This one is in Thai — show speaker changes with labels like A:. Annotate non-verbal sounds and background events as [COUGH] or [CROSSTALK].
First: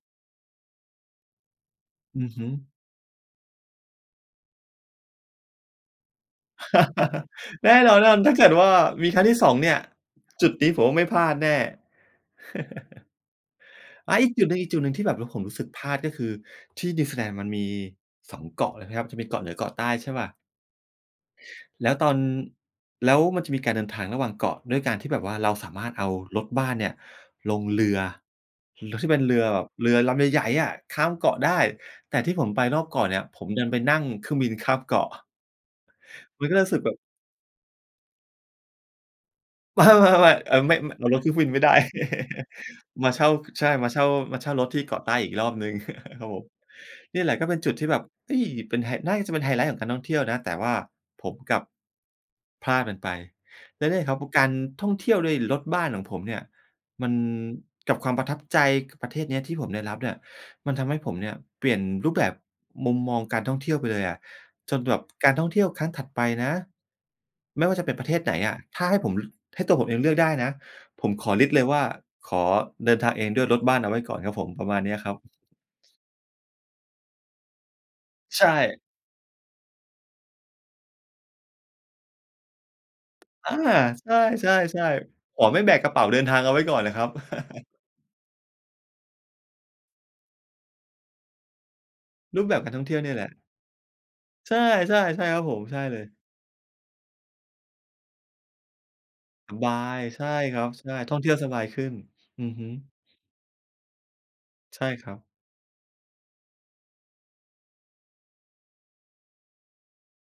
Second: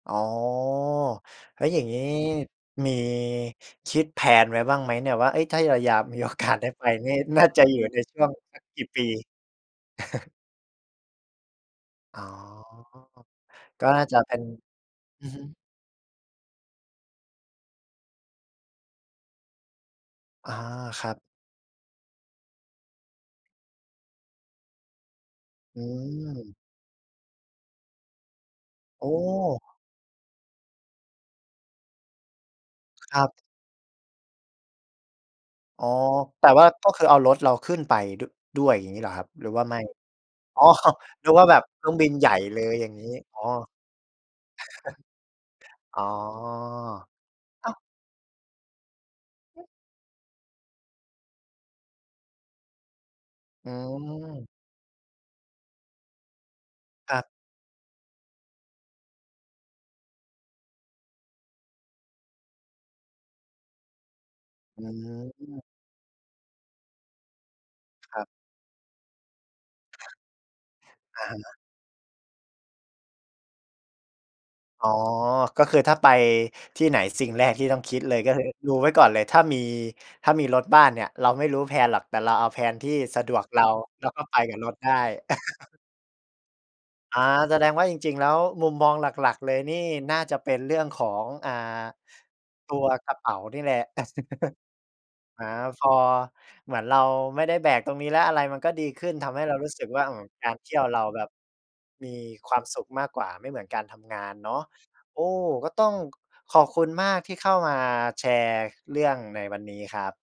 A: อ๋อ แล้วอย่างงี้
B: อือฮึ
A: มีคิด แพลน ไว้บ้างไหมเนี่ย ว่า เฮ้ย ถ้าเรายาม มีโอกาสได้ไปนี่
B: [CHUCKLES]
A: น่าจะ
B: แน
A: อยู
B: ่
A: ่
B: นอ
A: ใน
B: นว่า
A: ช
B: มั
A: ่
B: น
A: วง
B: ถ้าเกิด
A: สั
B: ว
A: ก
B: ่า
A: กี่ปี?
B: มีครั้งที่ 2 เนี่ย
A: [CHUCKLES]
B: จุดนี้ผมว่าไม่พลาดแน่
A: อ๋อ
B: [CHUCKLES]
A: ก็น่า
B: อ
A: จ
B: า
A: ะ
B: อี
A: เ
B: ก
A: ป็
B: จ
A: น
B: ุดหนึ่ง ๆ ที่แบบ แ
A: อ
B: ล
A: ื
B: ้ว
A: อ
B: ผ
A: ฮึ
B: มรู้สึกพลาดก็คือ ที่นิวซีแลนด์มันมี 2 เกาะเลยนะครับ จะมีเกาะเหนือเกาะใต้ ใช่เปล่า?
A: อ๋อ ครับ
B: แล้วตอน แล้วมันจะมีการเดินทางระหว่างเกาะ ด้วยการที่แบบว่าเราสา
A: อ
B: ม
A: ื
B: ารถเอารถ
A: ม
B: บ้านเนี่ยลงเรือ เรือ
A: โอ
B: ที
A: ้!
B: ่เป็นเรือแบบเรือลำใหญ่ ๆ อะ ข้ามเกาะได้ แต่ที่ผมไปนอกเกาะเ
A: ค
B: นี
A: ร
B: ่ย
A: ั
B: ผ
A: บ
B: มดันไปนั่งเครื่องบินข้ามเกาะ
A: อ๋อ
B: ม
A: แต
B: ัน
A: ่
B: ก็เล
A: ว
B: ย
A: ่า
B: รู้สึก
A: ก
B: แ
A: ็
B: บบ
A: คือเอารถเราขึ้นไป ด ด้วย อย่างงี้เหรอครับหรือว่าไม่?
B: ไม่ ๆ ๆ อา
A: อ๋อ
B: ไม่ ม เอารถ
A: น
B: ข
A: ึ
B: ึ้
A: ก
B: น
A: ว
B: บ
A: ่
B: ิ
A: า
B: น
A: แบ
B: ไม่
A: บ
B: ได้
A: เครื่องบินใหญ่
B: [CHUCKLES]
A: เลย อย่างงี
B: ม
A: ้
B: าเช่า
A: อ๋อ
B: ใช
A: [CHUCKLES]
B: ่ มาเช่า มาเช่ารถที่เกาะใต้อีกรอบหนึ่ง
A: อ๋อ
B: [CHUCKLES] ครับผม นี่แหละก็เป็น
A: อ
B: จ
A: ้
B: ุ
A: า
B: ด
A: ว!
B: ที่แบบ เฮ้ย เป็นไฮ น่าจะเป็นไฮไลต์ของการท่องเที่ยวนะ แต่ว่าผมกลับ พลาดมันไป
A: อื
B: และเนี่ยครับ เพราะกา
A: ม
B: รท่องเที่ยวด้วยรถบ้านของผมเนี่ยมั
A: ค
B: น
A: รับ
B: กับความประทับใจ ก ประเทศนี้ที่ผมได้รับเนี่ย มันทำให้ผมเนี่ยเปลี่ยนรูปแบบมุมมองการท่องเที่ยวไปเลยอะ จ
A: อ
B: น
A: ื
B: แบบ การท่องเที
A: ม
B: ่ยวครั้งถัดไปนะ ไม่ว่าจะเป็นประเท
A: คร
B: ศ
A: ับ
B: ไหนอะ ถ้าให้ผม ให้ตัวผมเองเลือกได้นะ ผม
A: อ
B: ข
A: ะ
B: อ
A: ฮ
B: ลิสต
A: ะ
B: ์เลยว่าขอเดินทางเองด้วยรถบ้านเอาไว้ก่อนครับผม ประมา
A: อ
B: ณ
A: ๋อ
B: เนี้ยครับ
A: ก็คือถ้าไปที่ไหน สิ่งแรกที่ต้องคิดเลย ก็ค
B: ใช
A: ือดู
B: ่
A: ไว้ก่อนเลยถ้ามี ถ้ามีรถบ้านเนี่ยเราไม่รู้ แพลน หรอก แต่เราเอา แพลน ที่สะดวก
B: อา
A: เรา แล้
B: ใ
A: ว
B: ช
A: ก็ไปกับรถ
B: ่
A: ได้
B: ๆ ๆ ขอไม่แบ
A: [CHUCKLES]
B: กกระเป๋าเดินทางเอาไว้ ก่อนน่ะครับ
A: อา แสด
B: [CHUCKLES]
A: งว่าจริง ๆ แล้วมุมมองหลัก ๆ เลยนี่น่าจะเป็นเรื่องของ อ่า
B: รูปแบบก
A: ต
B: าร
A: ั
B: ท่
A: ว
B: องเที่ยว
A: ก
B: นี่
A: ระ
B: แห
A: เ
B: ล
A: ป
B: ะ
A: ๋านี่แหละ [CHUCKLES]
B: ใช่ ๆ ใช่ครั
A: อ
B: บ
A: า
B: ผม ใช่
A: พอ
B: เลย
A: เหมือนเราไม่ได้แบกตรงนี้แล้วอะไรมันก็ดีขึ้น ทำให้เ
B: ส
A: รา
B: บ
A: รู้
B: า
A: สึกว
B: ย
A: ่า อื
B: ใช
A: ม
B: ่
A: กา
B: ค
A: ร
B: ร
A: เ
B: ั
A: ท
B: บ
A: ี่ย
B: ใ
A: ว
B: ช่
A: เรา
B: ท่อ
A: แ
B: ง
A: บ
B: เท
A: บ
B: ี่ยวสบายขึ้น
A: มี
B: อื
A: ค
B: อ
A: วา
B: ฮ
A: ม
B: ึ
A: สุขมากกว่า ไม่เหมือนการทำงานเนาะ
B: ใช่ครั
A: โอ้
B: บ
A: ก็ต้องขอบคุณมากที่เข้ามาแชร์ ค เรื่องในวันนี้ครับ